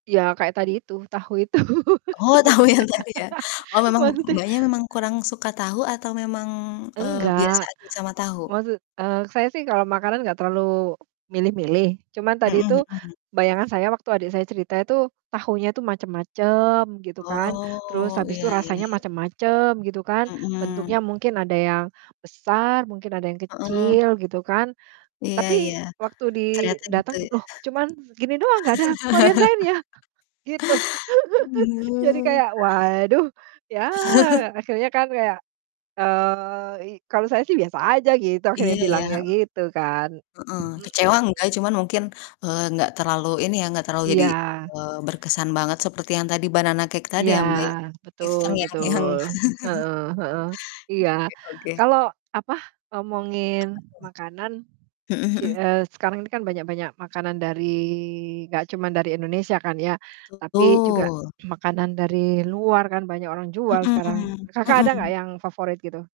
Iya, kayak tadi itu, tahu itu, Oh, tahu yang sebenernya. tadi, ya? Oh memang Maksudnya Mbaknya memang kurang suka tahu atau memang, eee, biasa Enggak, aja sama tahu? maksud eee, saya sih kalau makanan nggak terlalu milih-milih. Cuman, Mhm tadi itu mhm. bayangan saya waktu adik saya cerita itu tahunya itu macem-macem, gitu kan. Terus, Oh, habis iya itu iya rasanya iya. macem-macem, gitu kan. Mhm. Bentuknya mungkin ada yang besar, mungkin ada yang Heeh. kecil, gitu kan. Iya iya. Tapi, waktu di Ternyata gitu dateng, ya? "Loh, cuman gini doang nggak ada varian lainnya?" Gitu. Oh Jadi iya. kayak, waduh, ya akhirnya kan kayak, eee, i "Kalau saya sih biasa aja," gitu, Iya akhirnya iya, bilangnya, heeh, gitu kan. heeh, kecewa Mhm. nggak cuma mungkin, eee, nggak terlalu ini ya, nggak terlalu jadi, Iya. eee, berkesan banget seperti yang tadi Banana Cake tadi Iya, ya, Mbak, ya? Itu betul terngiang-ngiang. betul. Heeh heeh, iya. Oke oke. Kalau, apa, ngomongin Apa makanan tuh? Mhm ki mhm. eee, sekarang ini kan banyak-banyak makanan dari nggak cuman dari Indonesia kan, ya. Tapi juga Betul. makanan dari luar kan banyak orang jual sekarang, Mhm Kakak ada mhm. nggak yang favorit gitu?